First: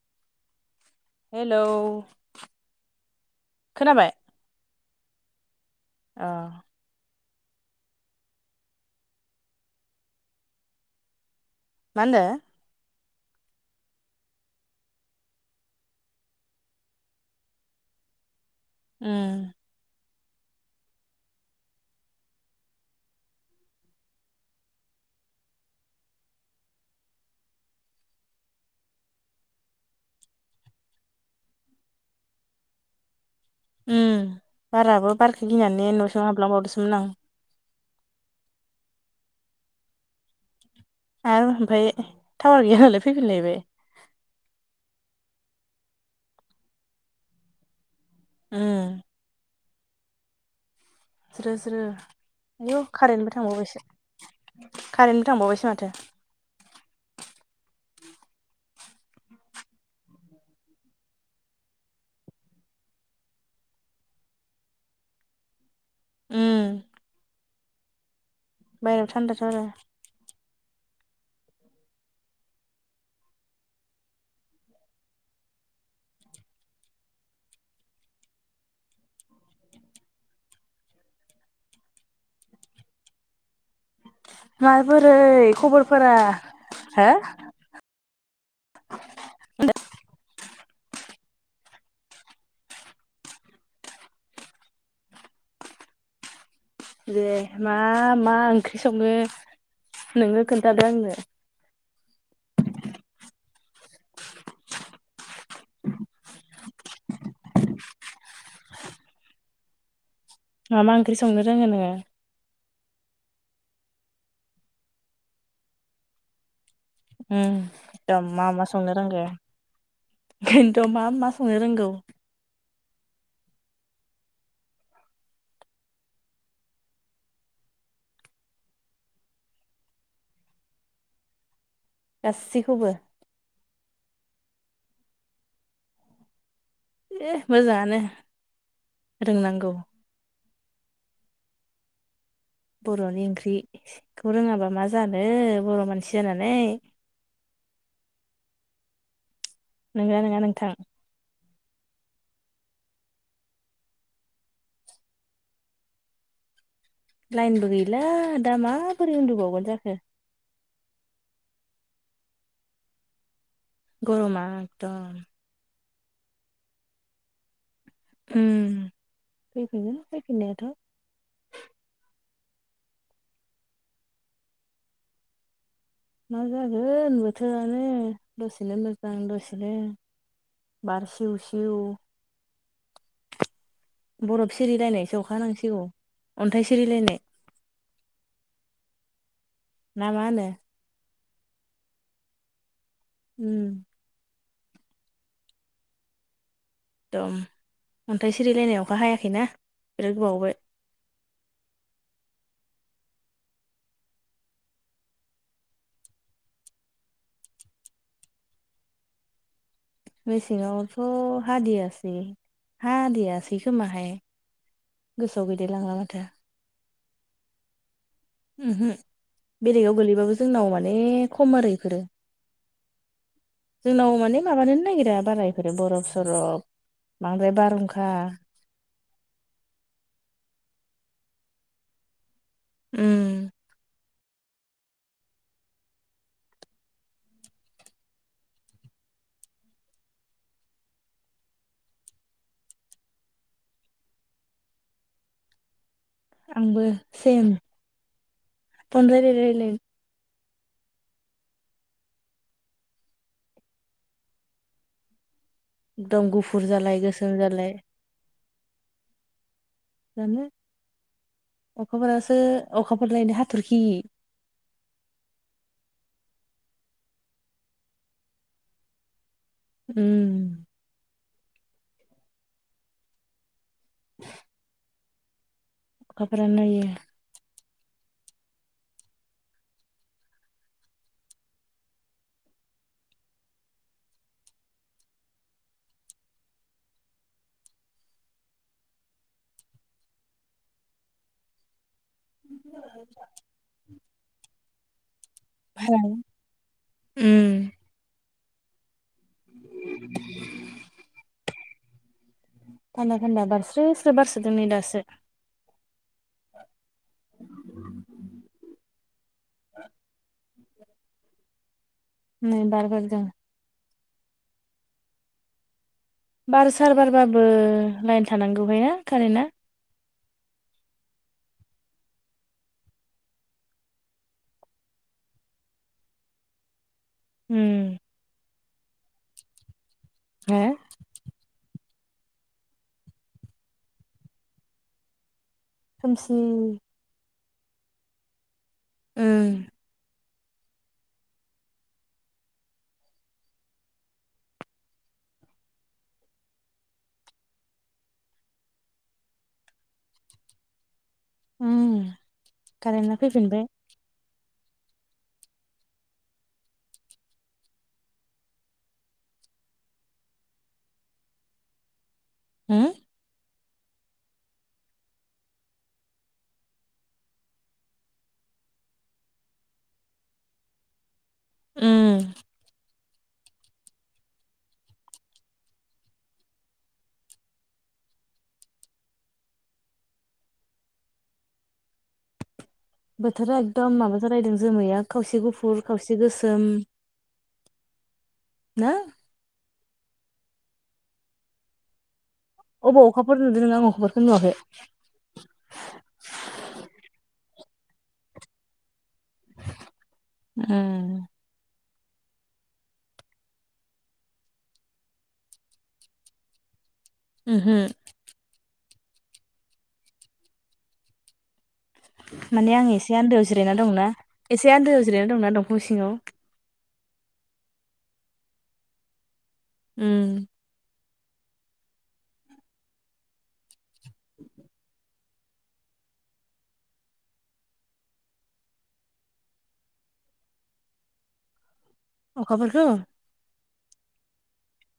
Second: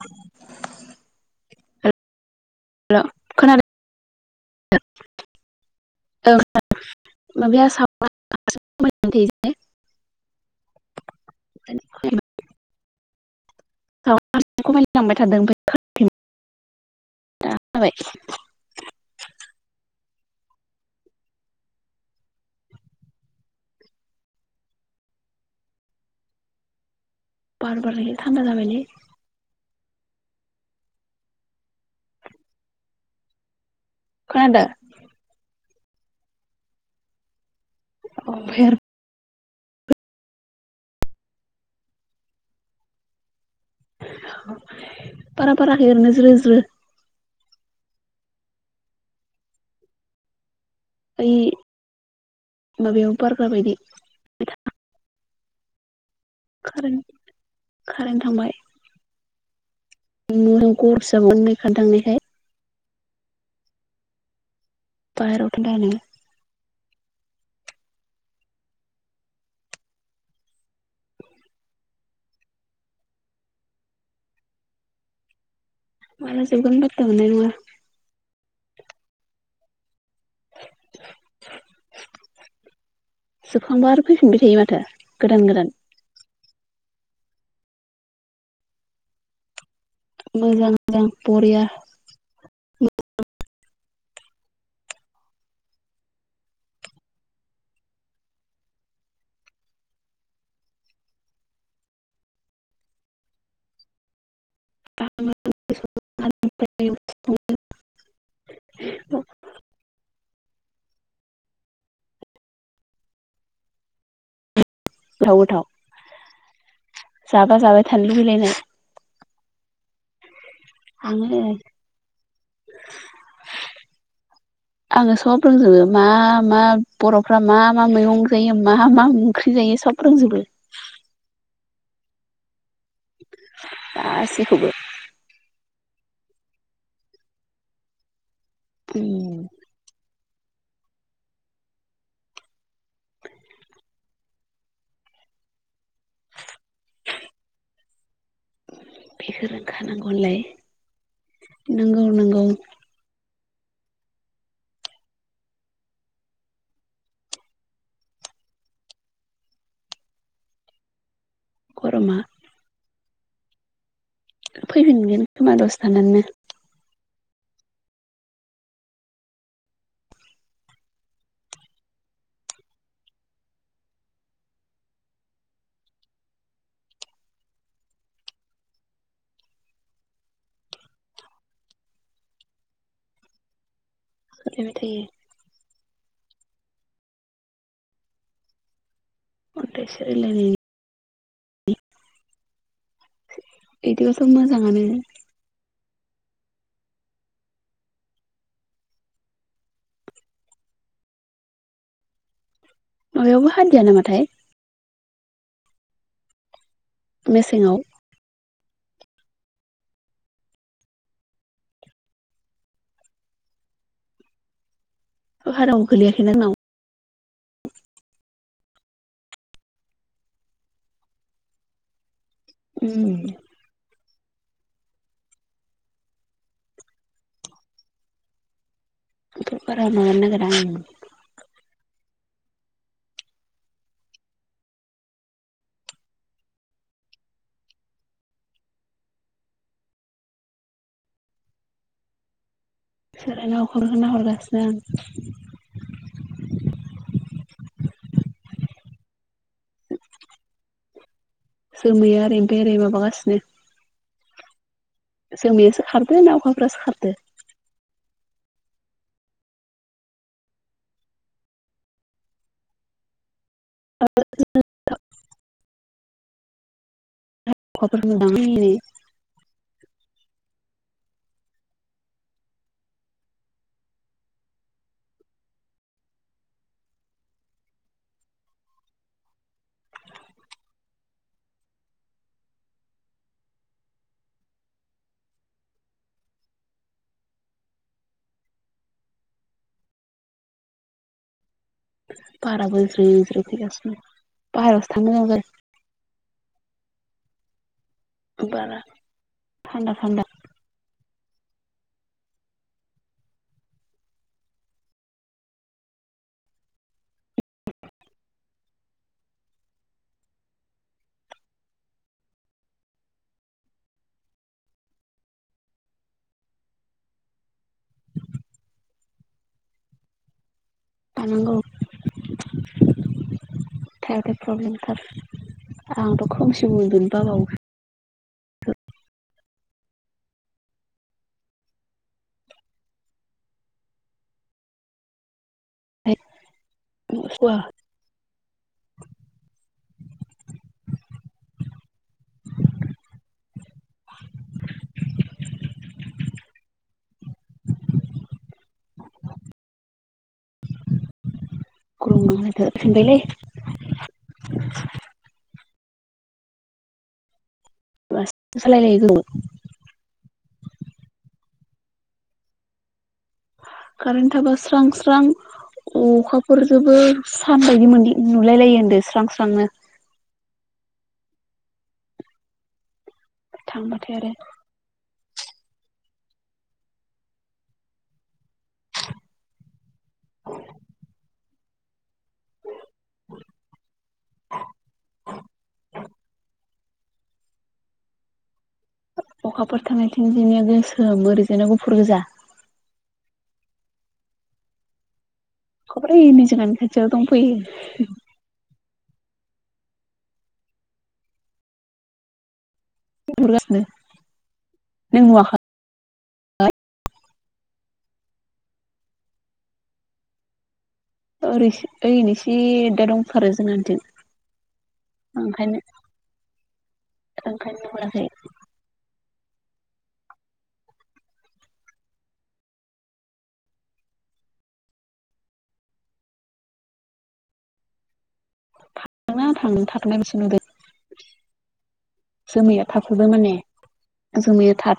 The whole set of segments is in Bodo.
औ। हेलौ खोनाबाय? द ओ‌ [inaudible] मा होनदो [unintelligible] खमायलांबाय थादों [unintelligible] खोनाबाय? ओ बार बारनायखाय थान्दा जाबायले उम खोनादों बाराबो बारखौ गिनानै न'सिंआव हाबलांबावदोसोमोन आं [unintelligible] आरो ओमफफाय टावार गैयाबालाय फैफिनलायबाय पारा फाराखरनो ज्रो ज्रो [unintelligible] ओइ ज्रो ज्रो आयौ माबायाव कारेेनटबो बारग्रा बायदि थांबावोसो थांबावबायसो माथो [unintelligible] कारेन्ट थांबाय खारेन‌ [unintelligible] थांनायखाय बाहेराव [unintelligible] उम बाहेराव थान्दाथ' आरो माला जोबगोन फादथा मोन्नाय नङा जोबखांबा आरो फैफिनबाय थायो माथो माबोरै गोदान गोदान खबरफोरा हो मोजां मोजां बरिया [unintelligible] दे मा मा ओंख्रि सङो नोङो खोन्थादो आंनो [unintelligible] [unintelligible] मा मा ओंख्रि संनो रोङो नोङो थाव गोथाव उम जाबा जाबाय थानो एकदम लुगै लायनाय खिन्थ' मा मा संनो रोंगौ [inaudible] आङो सब रोंजोबो मा मा बर'फ्रा मा मा मैगं जायो मा मा ओंख्रि जायो सब रोंजोबो [unintelligible] गासि गासिखौबो मोजाङानो उम रोंनांगौ बर'नि ओंख्रिखौ रोङाबा मा जानो बर' मानसि जानानै बेफोर नंगौना नङा नोंथां नंगौ नंगौ लाइनबो गैला दा माबोरै उन्दुबावगोन जाखो गरमा गरमा एकदम फैफिनगोन [unintelligible] उम फैफिनगोन फैफिननायाथ' मा जागोन बोथोरानो दसेनो मोजां दसेनो बारसिउ सिउ बरफ गोलैबाय थायो सिरिलायनायसो अखा नांसिगौ अन्थाइ सिरिलायनाय अनथाय ना मा होनो सोरिलायनाय उम एदिबोथ' मोजांआानो एकदम अन्थाइ सिरिलायनायावखा हायाखैना बिराद गोबावबो [inaudible] नाबे अब हाद द ना माथाय मेसेंाव मेसेङावथ' हादियासै हादियासै खोमाहाय गोसोआव हाराव गैलायलांला माथो गोलैयाखैना नाव उमहो बेलेगाव गोलैबाबो जोंनाव माने खम आरो इफोरो उम उनाव माने माबानो नागिरा बारा बेफोरो बरफ सरफ बांद्राय बारहुंखा इफोर बारा माबानो‌ नागिरा उम उम सोरानाव अखाफोरखोनो नाहरगासिनो आं आंबो सेम फन रायलाय रायलायनो जोमैया ओरै बेराय माबागासिनो जोमैयासो खारदो एकदम ना गुफुर अखाफोरासो जालाय खारदो गोसोम जालाय जानो अखाफोरासो अखाफोर लायनो हा- थरखि अखाफोरखो नुदां ओइनै उम [inaudible] अखाफोरानो इयो बाराबो ज्रि ज्रि फैगासिनो बाहेरावसो थांनो मोजां जादो [unintelligible] उम बारा थान्दा थान्दा थान्दा थान्दा बारस्रोस्रो बारसोदों नै दासो [inaudible] नै बार बारदों बार सार बारबाबो लाइन थानांगौहाय ना कारेन्टआ थानांगौ थायाथाय प्रब्लेमथार आंथ' खोमसिबो बाव उम हो खोमसि वा ओ [unintelligible] उम खुलुमना होथो कारेन्टआ सानबायलै फैफिनबाय वास सालायलायगोमो हो कारेन्ट थाबा स्रां स्रां अखाफोरजोबो सान बायदि मोनलि नुलायलायो होनदो स्रां स्रांनो ओम थांबाथाय आरो बोथोरा एखदम माबा जालायदों जोमैया खावसे गुफुर खावसे गोसोम ना अखाफोर थानायथिंजिनिया गोसोम ओरैजायना गुफुर गोजा अबाव अखाफोर नुदों नों आं अखाफोरखोनो नुवाखै अखाफोर हैनै जोंहानि खाथियाव दंफैयो उम गुफुर गासिनो नों नुवाख उमहो ओरैसो माने आं एसे आन्दोआव जिरायना दंना एसे आन्दोआव जिरायना दंना ओंखायनो दंफां सिङाव [inaudible] ओंखायनो मोनाखै। उम थांना थाङो थाथ'नाय बोसो नुदों जोमैया अखाफोरखौ थाथ'दों माने जोमैया थाथ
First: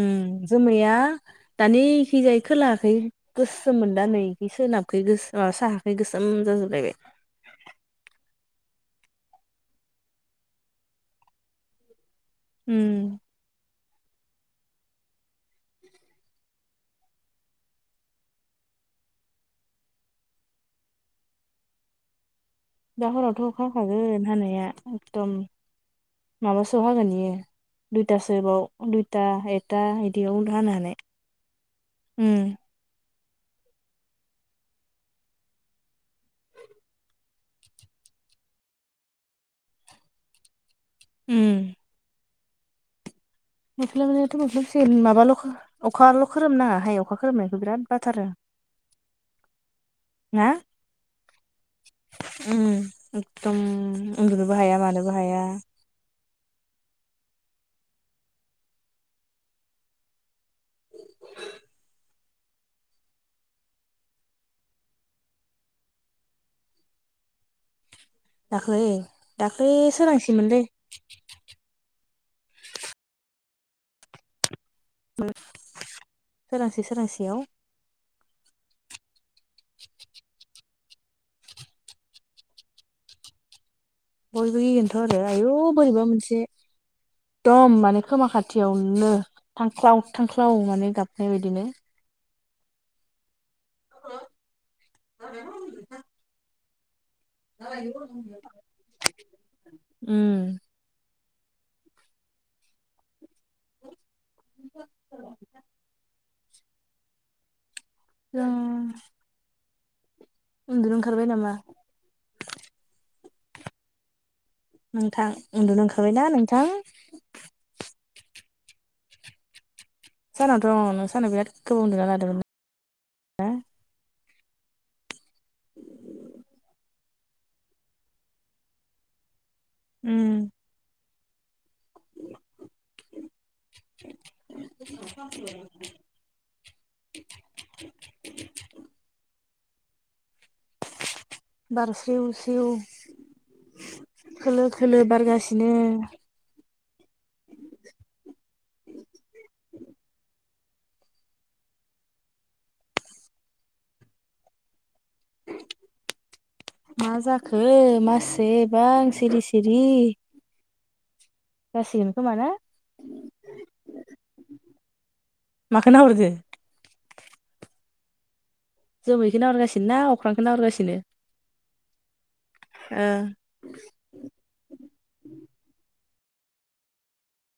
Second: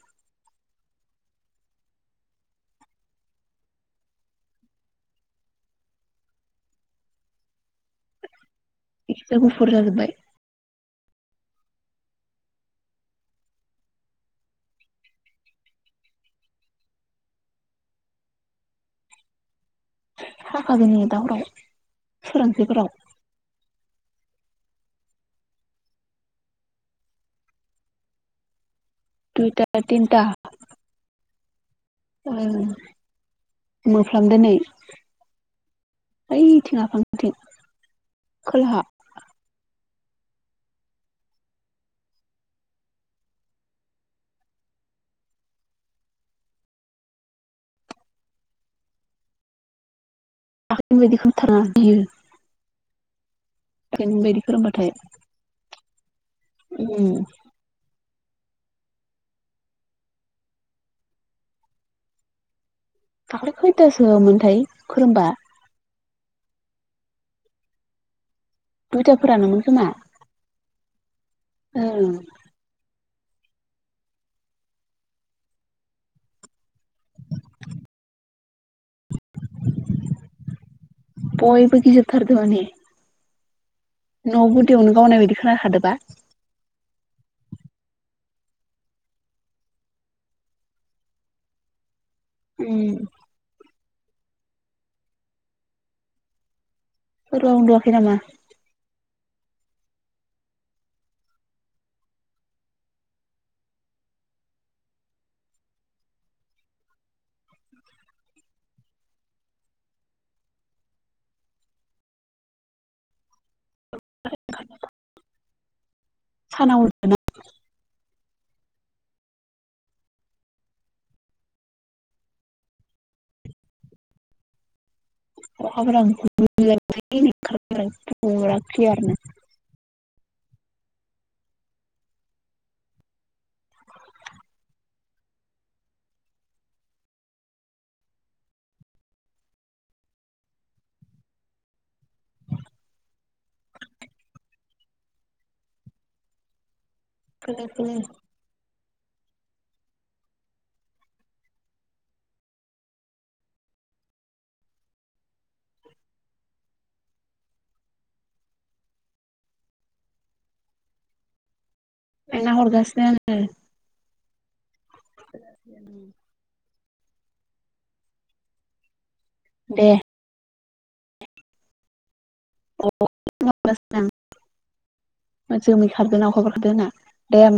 उम जोमैया दानि खिजायै खोलायाखै गोसोमोन दा नै सोनाबखै गोसो माबा साहाखै गोसोम जाजोबलायबाय। [inaudible] एसे गुफुर जाजोब्बाय उम थाखाजोंनो दावराव फोरा दा हरावथ' अखा हाखागोन हानाया एकदम माबासोआव हागोन बियो दुइथासो बाव दुइथा एथा बिदियाव हानो हानाय ओम मोफ्लामदों नै ओइथिं आफांथिं खोलाहा उम मोफ्लाबनायाथ' मोफ्लबसिगोन माबाल' अखाल' खोरोमनाङाहाय अखा खोरोमनायखौ बिराद बाथारो। [inaudible] दाखालिनि बादि खोरोमथारनाङा गियो। उम एकदम उन्दुनोबो हाया खोरोमबाथाय मानोबो हाया। उम दाख्लि खैयथासोनथाय खोरोमबा? दाख्लै दुइथाफोरानोमोन दाख्लै खोमा सोरांसैमोनलै ओं सोरांसे सोरांसेयाव [inaudible] बयबो गिजोबथारदोंआनो बयबो गिगोनथ' आरो बायदि आयु खोनाखादोबा बोरैबा मोनसे एकदम माने खोमा खाथियावनो थांख्लाव थांख्लाव माने गाबनाय बादिनो उम [unintelligible] सोरबा उन्दु'वाखै नामा? उम [unintelligible] जों उन्दुनो ओंखारबाय नामा? नोंथां उन्दुनो ओंखारबायना नोंथां? साना उन्दुदों सानाव दं सानाव बेराद गोबाव उन्दुना लादोंमोन ना [unintelligible] उम [inaudible] [inaudible] [inaudible] बार सिउ सिउ खोलो खोलो बारगासिनो खोलो खोलो [inaudible] मा जाखो मासेबां सिरि सिरि जासिगोन खोमा ना हरगासिनो आङो माखौ नाहरदो जोमैखौ दे नाहरगासिनो ना अख्रांखौनो नाहरगासिनो ओह होमबा खारदोना अखाबफोर खारदो होना दे ओमबा